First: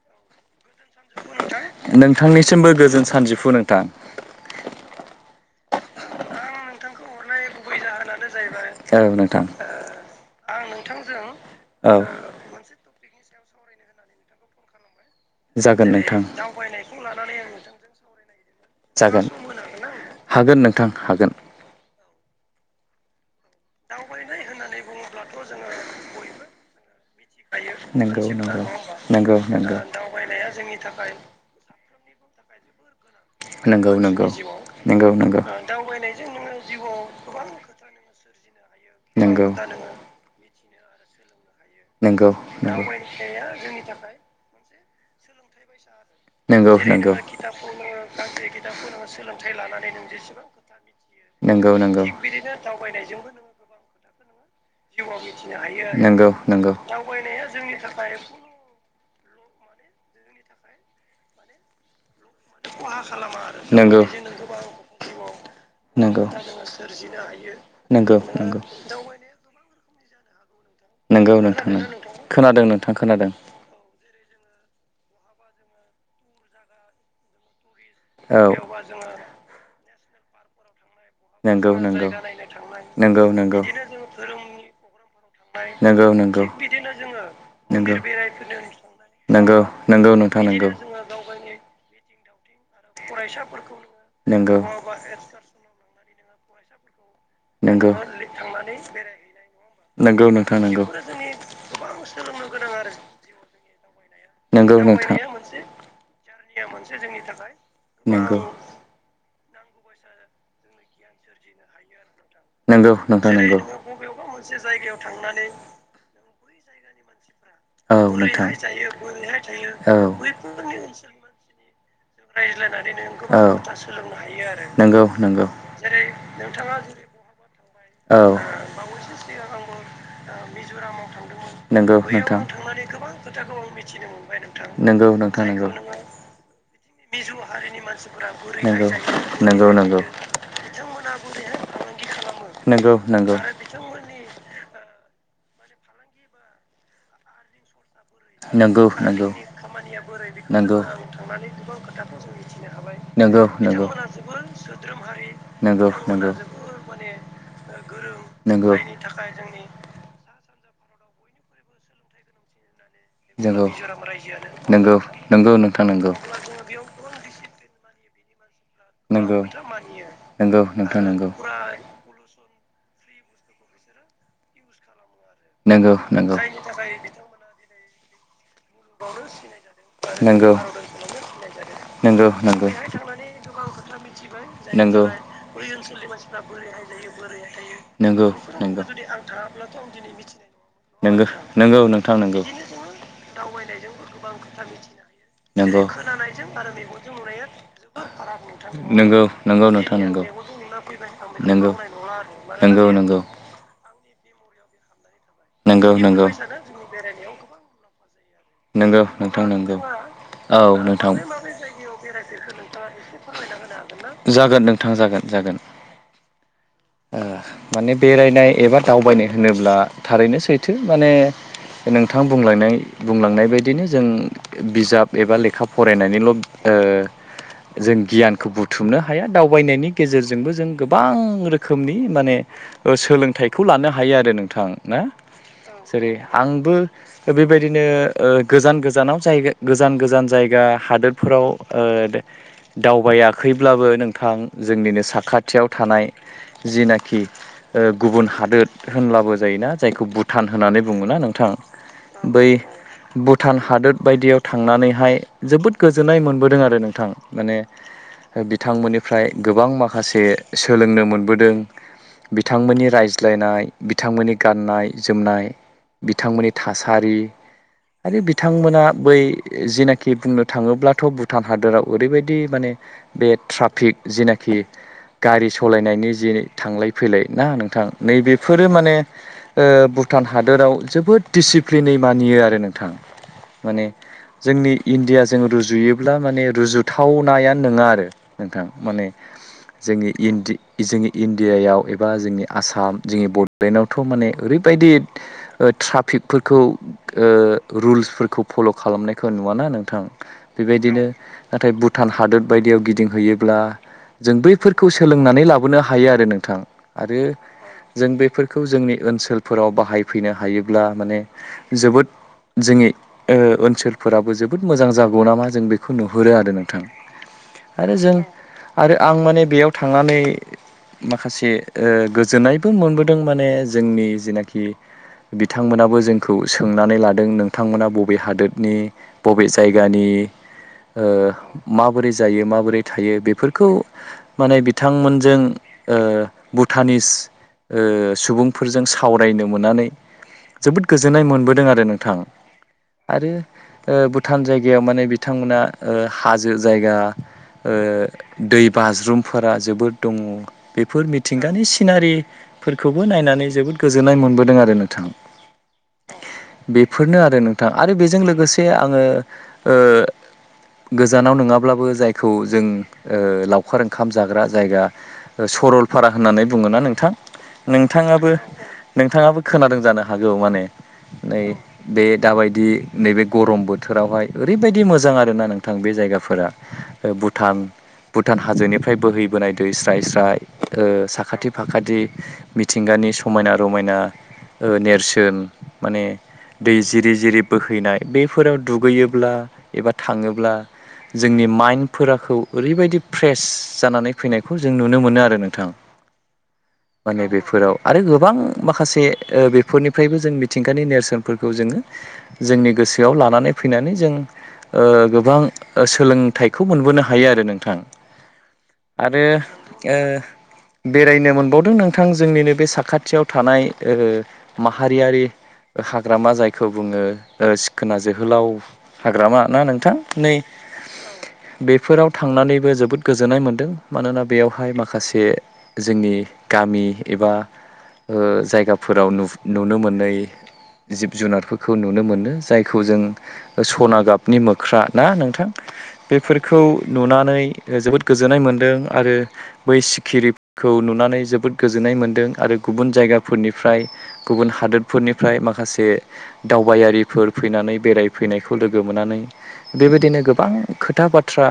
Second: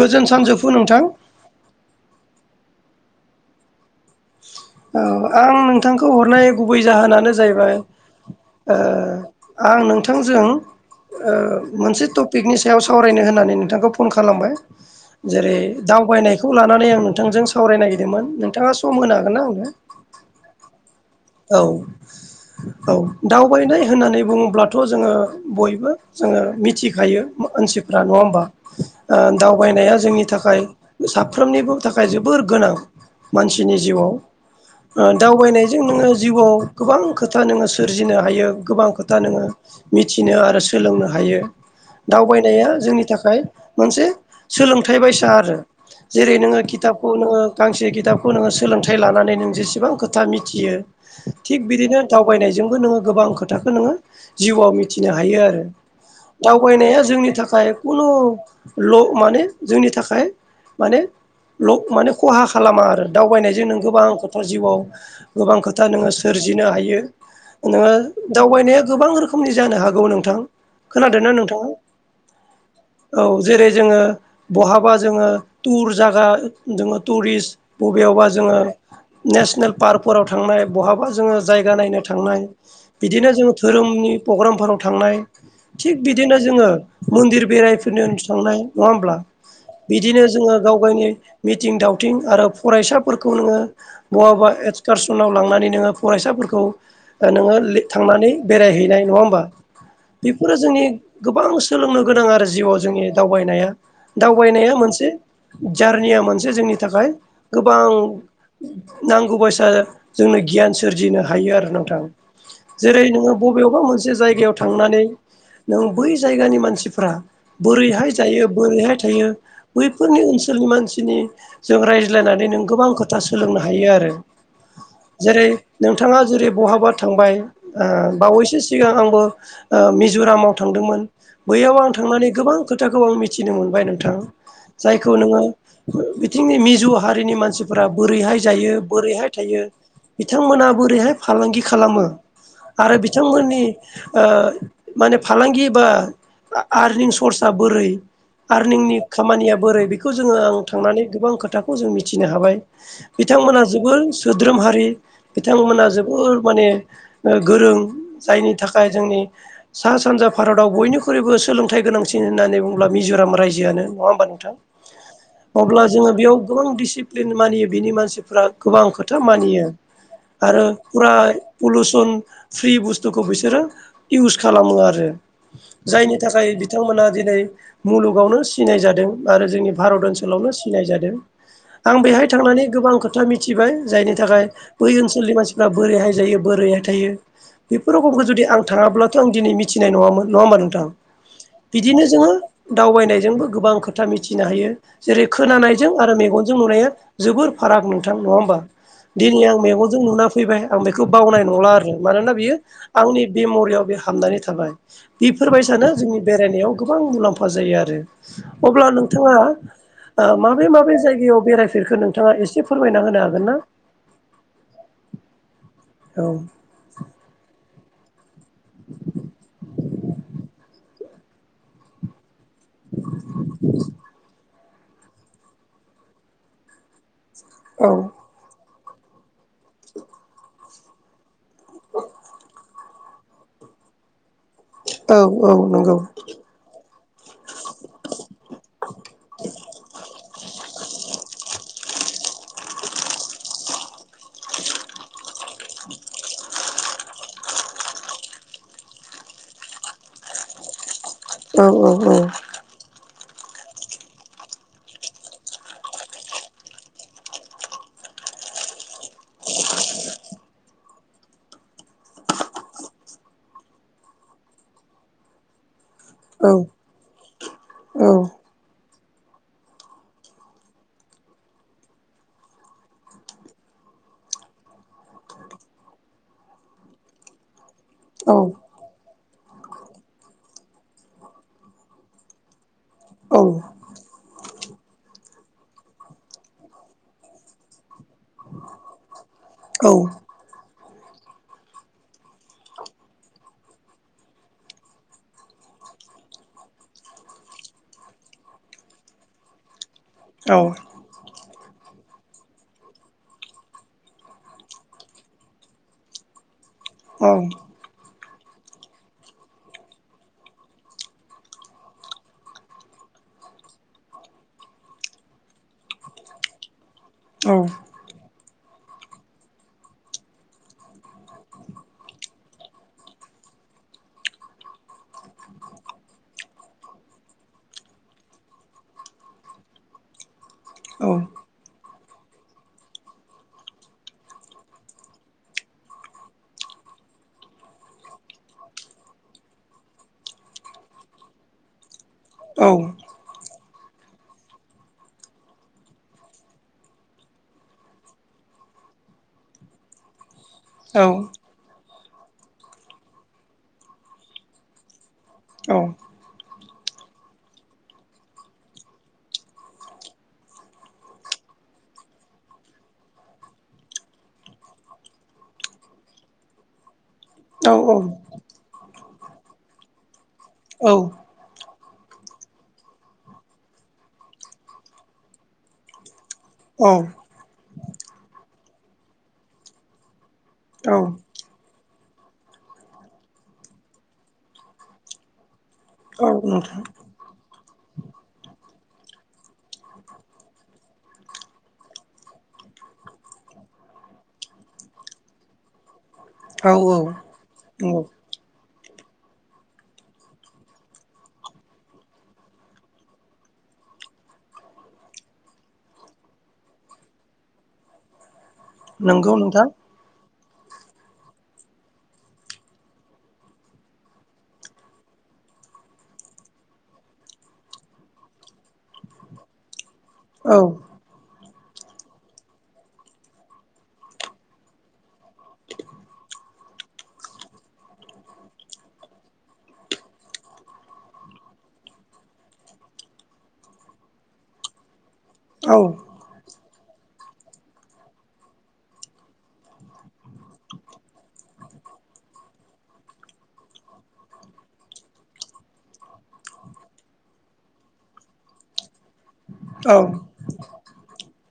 गोजोन सानजोबफु नोंथां। दासिमबो गोजोन सानजिफु नोंथां औ आं नोंथांखौ हरनाय गुबै जाहोनानो जाहैबाय। औ नोंथां आं नोंथांजों औ मोनसे टपिकनि सायाव सावरायनो होननानै नोंथांखौ फन खालामबाय जेरै जागोन दावबायनायखौ लानानै आं नोंथांजों सावरायनो नागिरदोंमोन नोंथाङा सम होनो जागोन हागोन ना आंनो हागोन नोंथां। हागोन औ औ। दावबायनाय होननानै बुङोब्लाथ' जोङो बयबो जोङो मिथिखायो मानसिफ्रा नंगौ नङा। बा नंगौ नंगौ नंगौ दावबायनाया जोंनि थाखाय साफ्रोमनिबो थाखाय जोबोर गोनां। मानसिनि नंगौ जिउआव नंगौ नंगौ नंगौ दावबायनायजों नोङो। जिउआव गोबां खोथा नोङो सोरजिनो हायो गोबां खोथा नोङो नंगौ मिथिनो आरो। सोलोंनो हायो नंगौ दावबायनाया जोंनि थाखाय मोनसे सोलों। फोथाय बायदिसो आरो जेरै नोङो खिथाबखौ नोङो गांसे खिथाबखौ नोङो सोलोंथाइ लानानै नों जेसेबां खोथा मिथियो। थिग बिदिनो दावबायनायजोंबो नोङो गोबां खोथाखौ नोङो जिउआव मिथिनो हायो आरो। दावबायनाया जोंनि थाखाय खुनु म जोंनि थाखाय माने। खहा खालामा आरो दावबायनायजों नों गोबां खोथा जिउआव गोबां खोथा। दा नोङो सोरजिनो हायो नोङो दावबायनाया गोबां रोखोमनि जानो हागौ नोंथां। खोनादोंना हागौ नोंथाङा खोनादों नोंथां खोनादों औ जेरै जोङो। बहाबा जोङो टुर जागा जोङो टुरिस्ट बबेयावबा औ जोङो नेसनेल पार्कफोराव थांनाय। बहाबा जोङो जायगा नायनो थांनाय नायनो बिदिनो जोङो थांनाय धोरोमनि प्रग्रामफोराव थांनाय। थिग थांनाय बिदिनो जोङो मन्दिर बेरायफोरनि थांनाय नङा होमब्ला बिदिनो जोङो। गाव गावनि मिथिं दावथिं। आरो फरायसाफोरखौ नोङो बहाबबा नोङो एक्सकारसनाव लांनानै नोङो फरायसाफोरखौ। नोङो थांनानै बेरायहैनाय नङा होमबा। नङा होमबा बेफोरो जोंनि गोबां सोलोंनो गोनां आरो जिउआव जोंनि दावबायनाया दावबायनाया। मोन जारनिया मोनसे जोंनि थाखाय गोबां नांगौ ब जोंनो गियान सोरजिनो हायो आरो नोंथां। नंगौ जेरै नोङो बबेयावबा मोनसे जायगायाव थांनानै नों बै जायगानि मानसि। मानसिफोरा। बोरैहाय जायो बोरैहाय थायो बैफोरनि ओनसोलनि मानसिनि जों राय रायनानै नों गोबां खोथा सोलोंनो हायो आरो। बावैसो जेरै सिगां नोंथाङा जेरै बहाबा थांबाय। आंबो बावैसो सिगां आंबो मिजरामाव थांदोंमोन बैयाव आं थांनानै गोबां खोथाखौ आं मिथिनो मोनबाय नोंथां। जायखौ नोङो बिथिंनि मिज जिु हारिनि मानसिफोरा बोरैहाय जायो बोरैहाय थायो। बिथांमोनहा बोरैहाय फालांगि खालामो। आरो बिथांमोननि माने। फालांगि बा आरनिं सर्स बोरै। नंगौ आरनिंनि खामानिया बोरै बेखौ जोङो आं थांनानै गोबां खोथाखौ जों मिथिनो हाबाय। बिथांमोनहा बिथांमोना जोबोद सोद्रोम हारि बिथांमोना जोबोर माने गोरों जायनि थाखाय जोंनि। सा सानजा भारताव बयख्रुइबो सोलोंथाइ गोनांसिन होन्नानै बुं बुङोब्ला मिजराम रायजोयानो नङा होनबा नोंथां अब्ला जोङो बेयाव गोबां दिसिफ्लिन गोबां खोथा मानियो आरो फुरा मानियो पलुसन फ्रि बुस्थुखौ बिसोरो इउस खालामो आरो नंगौ जायनि थाखाय बिथांमोना दिनै मुलुगावनो सिनाय जादों आरो जोंनि भारत ओनसोलावनो नंगौ सिनाय जादों आं बेहाय नंगौ थांनानै नंगौ। गोबां खोथा मिथिबाय जायनि थाखाय बै ओनसोलनि मानसिफ्रा बोरैहाय जायो बोरैहाय थायो बेफोर रखमखौ बेफोरखौ जुदि आं थाङाब्लाथ आं दिनै मिथि फनाय नङामोन नङा होमा नोंथां बिदिनो नोंथां जोङो दावबायनायजों यनायबो गोबां खोथा मिथिनो हायो खोनानायजों आरो खोनानायजों मेगनजों आरो नुनाया मेगनजों नुनाया जोबोर जोबोद फाराग नोंथां नोंगौ नोंगौ नोंथां मेगंजों नंगौ नुना फैबाय आं बेखौ बावनाय नंला नंगौ आरो मानोना बियो नंगौ नंगौ। आंनि बेमरियाव बे हाबनानै थ थाबाय बेफोरबायसानो नंगौ जोंनि नंगौ बेरायनायाव गोबां मुलाम्फा जायो आरो अब्ला नंगौ नोंथां नंगौ नोंथाङा औ माबे माबे नोंथां जायगायाव बेरायफेरखो नोंथाङा एसे फोरमायना होनो हागोन ना थां जागोन जागोन औ माने बेरायनाय एबा दावबायनाय होनोब्ला थारैनो सैथो माने नोंथां बुंलांनाय बुंलांनाय बायदिनो जों बिजाब एबा लेखा फरायनानैल' औ जों गियानखौ बुथुमनो हाया दावबायनायनि गेजेरजोंबो जों गोबां रोखोम रोखोमनि माने सोलोंथाइखौ लानो हायो आरो नोंथां ना औ औ नंगौ जेरै आंबो बेबायदिनो गोजान गोजानाव जाया गोजान गोजान जायगा दा हादोरफोराव आरो दावबायाखैब्लाबो नोंथां जोंनिनो साखाथियाव थानाय जिनाखि ओ गुबुन हादोर होनब्लाबो जायोना जायखौ भुटान होननानै बुंङोना नोंथां औ औ बै भुटान हादोर बायदियाव थांनानैहाय जोबोद गोजोननाय मोनबोदों आरो नोंथां माने बिथांमोननिफ्राय गोबां माखासे सोलोंनो मोन मोनबोदों बिथांमोननि रायज्लायनाय बिथांमोननि गाननाय जोमनाय औ बिथांमोननि थासारि आरो बिथांमोना बै जिनाखि बुंनो थाङोब्लाथ' भुटान हादराव ओरैबायदि माने बे ट्राफिक जिनाखि गारि सालायनायनि जि थांलाय फैलाय ना नोंथां नैबेफोरो औ माने ओ भुटान हादोराव जोबोद डिसिप्लिनै मानियो आरो नों थां माने जोंनि इण्डियाजों रुजुयोब्ला माने रुजुथावनाया नङा आरो नोंथां माने जोंनि औ इन्दि जोंनि इण्डियायाव एबा जोंनि आसाम जोंनि बड'लेण्डआवथ' माने ओरैबायदि ओ ट्राफिकफोरखौ ओ रुल्सफोरखौ फल' खालामनायखौ नुवाना नों थां औ बेबायदिनो नाथाय भुटान हादोर बायदियाव गिदिंहैयोब्ला जों बैफोरखौ सोलोंनानै लाबो नो हायो आरो नोंथां आरो औ जों बेफोर खौ जोंनि ओनसोलफोराव बाहायफैनो हायोब्ला माने जोबोद जोंनि ओ ओनसोलफोराबो जोबोद मोजां जागौ नामा जों बेखौ नुहुरो आरो नोंथां औ आरो जों आरो आं माने बेयाव थांनानै माखासे ओ गोजोननायबो मोनबोदों माने जोंनि जेनाखि बिथांमोनाबो जोंखौ सोंनानै लादों नोंथांमोना बबे हादोरनि बबे जायगानि ओ माबोरै जायो माबोरै थायो बेफोरखौ माने बिथांमोनजों ओ भुटानिस ओ सुबुंफोरजों सावरायनो मोननानै जोबोद गोजोननाय मोनबोदों आरो नोंथां औ आरो ओ भुटान जायगायाव माने बिथांमोना ओ हाजो जायगा ओ दै बाज्रुमफोरा जोबोद दङ। औ बेफोर मिथिंगानि सिनारिफोरखौबो नायनानै जोबोद गोजोननाय मोनबोदों आरो नोंथां औ बेफोरनो आरो नोंथां आरो बेजों लोगोसे आङो ओ गोजानाव नङाब्लाबो जायखौ जों लावखार ओंखाम जाग्रा जायगा सरलपारा होननानै बुङो ना नोंथां नोंथाङाबो नोंथाङाबो खोनादों जानो? हागौ माने औ नै बे दाबायदि नैबे गरम बोथोरावहाय ओरैबायदि मोजां आरोना नोंथां बे जायगा फोरा भुटान भुटान हाजोनिफ्राय बोहैबोनाय दै स्राय स्राय ओ औ साखाथि फाखाथि बिदि मिथिंगानि समायना रमायना ओ नेरसोन माने औ दै नोंथां जिरि जिरि बोहैनाय बेफोराव दुगैयोब्ला एबा थाङोब्ला जोंनि माइन्डखौ ओरैबायदि फ्रेस जानानै फैनायखौ जों नुनो मोनो आरो नोंथां औ औ माने बेफोराव आरो गोबां माखासे बेफोरनिफ्रायबो जों मिथिंगानि नेरसोनफोरखौ जोङो जोंनि गोसोआव लानानै फैनानै जों ओगोबां सोलोंथाइखौ मोनबोनो हायो आरो नोंथां। आरो नंगौ नोंथां ओ बेरायनो मोनबावदों नोंथां जोंनिनो बे साखाथियाव थानाय ओ माहारियारि हाग्रामा जायखौ बुङो ओ सिखोना जोहोलाव हाग्रामा ना नोंथां नै औ बेफोराव थांनानैबो जोबोद गोजोननाय मोन्दों। मानोना बेयावहाय माखासे जोंनि गामि एबा जायगाफोराव नुनो मोनै जिब जुनारफोरखौ नुनो मोनो जायखौ जों सना गाबनि मोख्रा ना नोंथां औ बेफोरखौ नुनानै जोबोद गोजोननाय मोन्दों आरो। बै सिखिरिखौ नुनानै जोबोद गोजोननाय मोन्दों आरो गुबुन जायगाफोरनिफ्राय गुबुन हादोरफोरनिफ्राय माखासे दावबायारिफोर फैनानै बेरायफैनायखौ लोगो मोननानै बेबायदिनो गोबां खोथा बाथ्रा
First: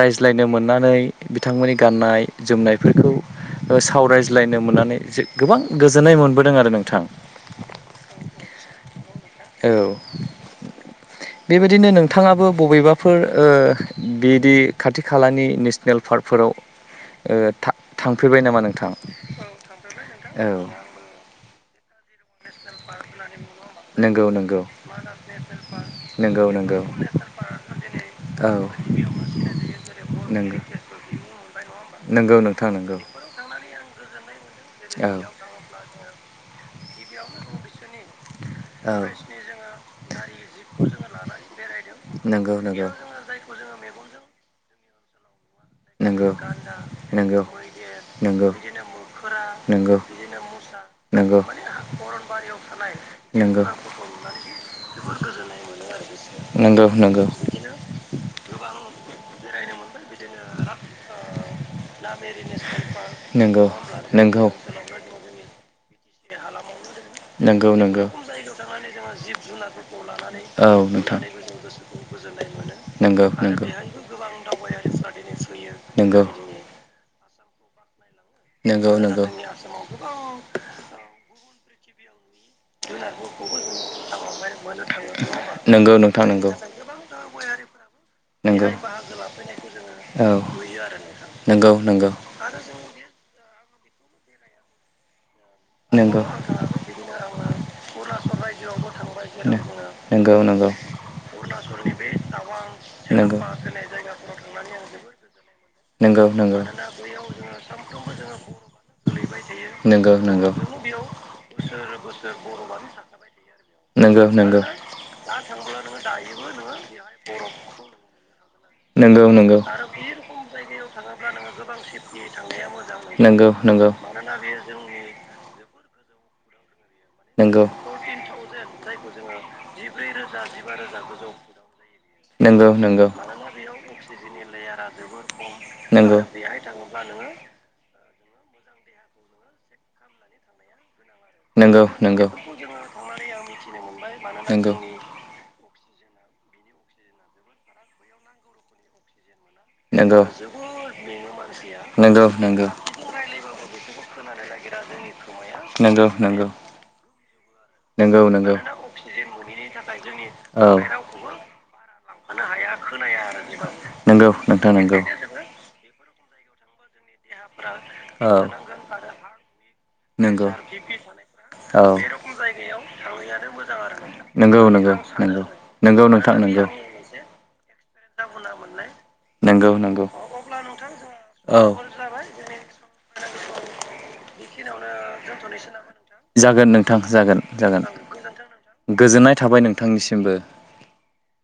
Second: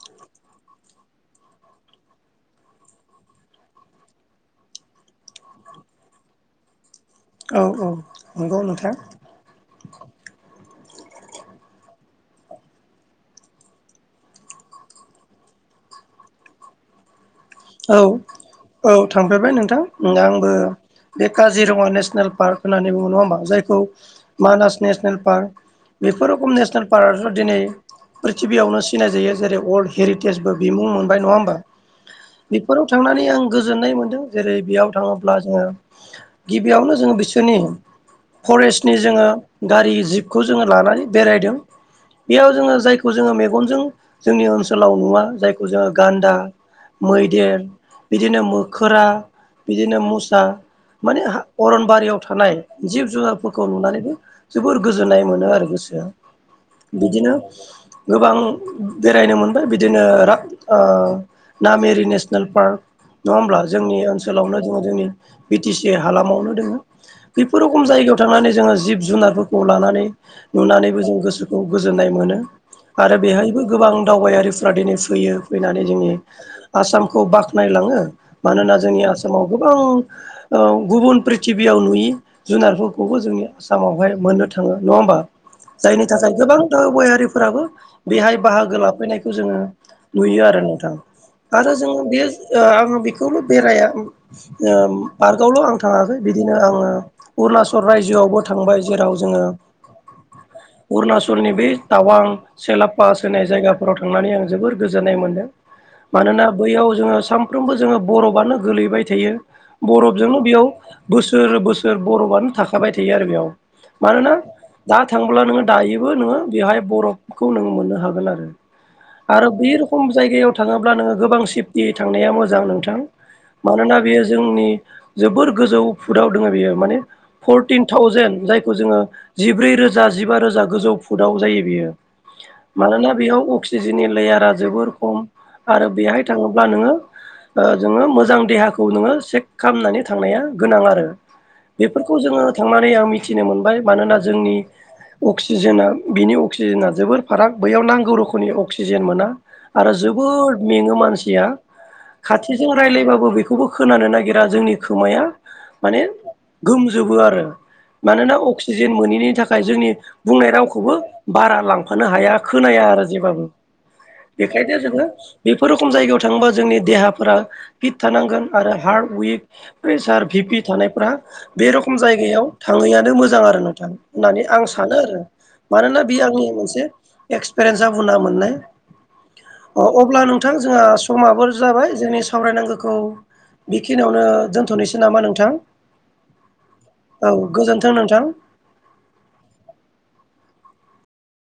रायज्लायनो मोननानै बिथांमोननि गाननाय जोमनायफोरखौ सावरायज्लायनो मोननानै गोबां गोजोननाय मोनबोदों आरो नोंथां औ-औ नंगौ नोंथां औ बेबायदिनो नोंथाङाबो बबेबाफोर ओ बिदि खाथि खालानि नेसनेल फार्ग फोराव औ थांफेरबाय नामा? औ नोंथां थांफेरबाय नोंथां औ आंबो बे काजिरङा नेसनेल पार्क होननानै बुङो नङा होमबा? जायखौ नंगौ नंगौ मानास नेसनेल पार्क बेफोर नंगौ रखम नंगौ नेसनेल पार्क दिनै औ प्रिथिबियावनो सिनाय जायो जेरै अर्ल्ड हेरिटेजबो नंगौ बिमुं मोनबाय नङा होमबा नंगौ नोंथां बेफोराव नंगौ थांनानै आं गोजोननाय मोनदों जेरै बेयाव औ थाङोब्ला जोङो बेयावनो जोङो बिसोरनि फरेस्टनि जोङो गारि जिबखौ जोङो लानानै बेरायदों। बेयाव जोङो जायखौ जोङो मेगनजों जोंनि ओनसोलाव नुवा जायखौ जोङो जायखौ जोङो गान्दा मैदेर बिदिनो मोखोरा बिदिनो मुसा माने अरनबारियाव थानाय जिब जुनारफोरखौ नुनानैबो जोबोर गोजोननाय मोनो आरो। नङा होमब्ला नोंथां बिदिनो जोंनि ओनसोलावनो गोबां बेरायनो मोनबाय बि बिदिनो नामेरि नेस नेल पार्क नङा होमब्ला जोंनि ओनसोलावनो दोङ जोंनि बि टि सि हालामावनो दोङो। बैफैद रोखोम जों जोंनि जिखुनु जायगायाव थांनानै जोङो जिब जुनारफोरखौ लानानै नुनानैबो जों गोसोखौ गोजोन। गोजोननाय मोनो। आरो बेहायबो गोबां दावबायारिफ्रा दिनै फैयो फैनानै जोंनि आसाम खौ बाखनायलाङो मानोना नंगौ जोंनि नंगौ आसामाव गोबां गुबुन प्रिथि बियाव नुयि जुनारफोरखौबो जोंनि आसामावहाय मोननो थाङो नङा होमबा नंगौ जायनि नोंथां थाखाय नंगौ गोबांथार बयारि फोराबो बेहाय नंगौ बाहागो लाफैनायखौ जोङो नुयो आरो नोंथां। आरो नोंगौ जोङो नंगौ। बे आं बेखौल' बेराया ओम पार्क आवल' आं थाङाखै नंगौ बिदिनो आङो अरुणाचल रायजोआवबो थांबाय जेराव जोङो। नोंगौ नोंगौ। अरुणाचलनि बै टावां सेला पास होननाय नंगौ जायगाफोराव थांनानै आं जोबोर गोजोननाय मोनदों। नंगौ मानोना नंगौ। बैयाव जोङो सामफ्रामबो जोङो बरफआनो गोलैबाय थायो बरफजोंनो बेयाव बोसोर बोसोर। बर'आनो थाखाबाय थायो आरो बेयाव। नंगौ नंगौ मानोना नंगौ दा थांब्ला नोङो दायोबो नोङो बेवहाय बरफखौ नोङो मोननो हागोन आरो। नंगौ आरो नंगौ ब रखम जायगायाव थाङोब्ला नोङो गोबां सिफ ति थांनाया मोजां नोंथां नंगौ मानोना नंगौ बेयो जोंनि जोबोर गोजौ फुटाव दोङो बियो माने नंगौ फरटिन थावजेेन जायखौ जोङो जिब्रै रोजा जिबा रोजा गोजौ फुटाव जायो बियो। नंगौ नंगौ मानोना बेयाव अक्सिजेननि लेयारा जोबोर खम आरो बेहाय थाङोब्ला। थाङोब्ला नोङो। ओ नोङो मोजां देहाखौ नोङो चेक खालामनानै थांनाया गोनां आरो। नंगौ बेफोरखौ नंगौ जोङो थांनानै आं मिथिनो मोनबाय मानोना जोंनि अक्सि अक्सिजेना बिनि अक्सिजेना जोबोर फाराग बैयाव नांगौ रोखोमनि अक्सिजेन मोना। आरो जोबोद मेङो मानसि। फारसेथिं खाथिजों राय्लायबाबो रायलायबाबो बेखौबो खोनानो नागिरा जोंनि खोमाया माने। नंगौ नंगौ गोमजोबो। आरो नंगौ मानोना नंगौ अक्सिजेन मोनैनि थाखाय जोंनि बुंनाय रावखौबो बारा लांफानो हाया खोन खोनाया आरो बेब बेखायनो जोङो बेफोर रखम जायगायाव थाङोबा जोंनि देहा फोरा फिट थानांगोन आरो हार्ड उइक प्रेसार भिपि थानायफोरा बे रखम जाया। जायायाव थाङैआनो मोजां आरो नोंथां होननानै आं सानो आरो मानोना अब्ला बे आंनि मोनसे एक्सपिरियेन्सा बुंना मोननाय नोंथां अब्ला नोंथां जोंहा। समाबो जाबाय जोंनि सावरायनांगौखौ बेखिनियावनो दोन्थनोसै जागोन नोंथां औ जागोन जागोन। गोजोन्थों नोंथां गोजोननाय थाबाय नोंथांनिसिमबो।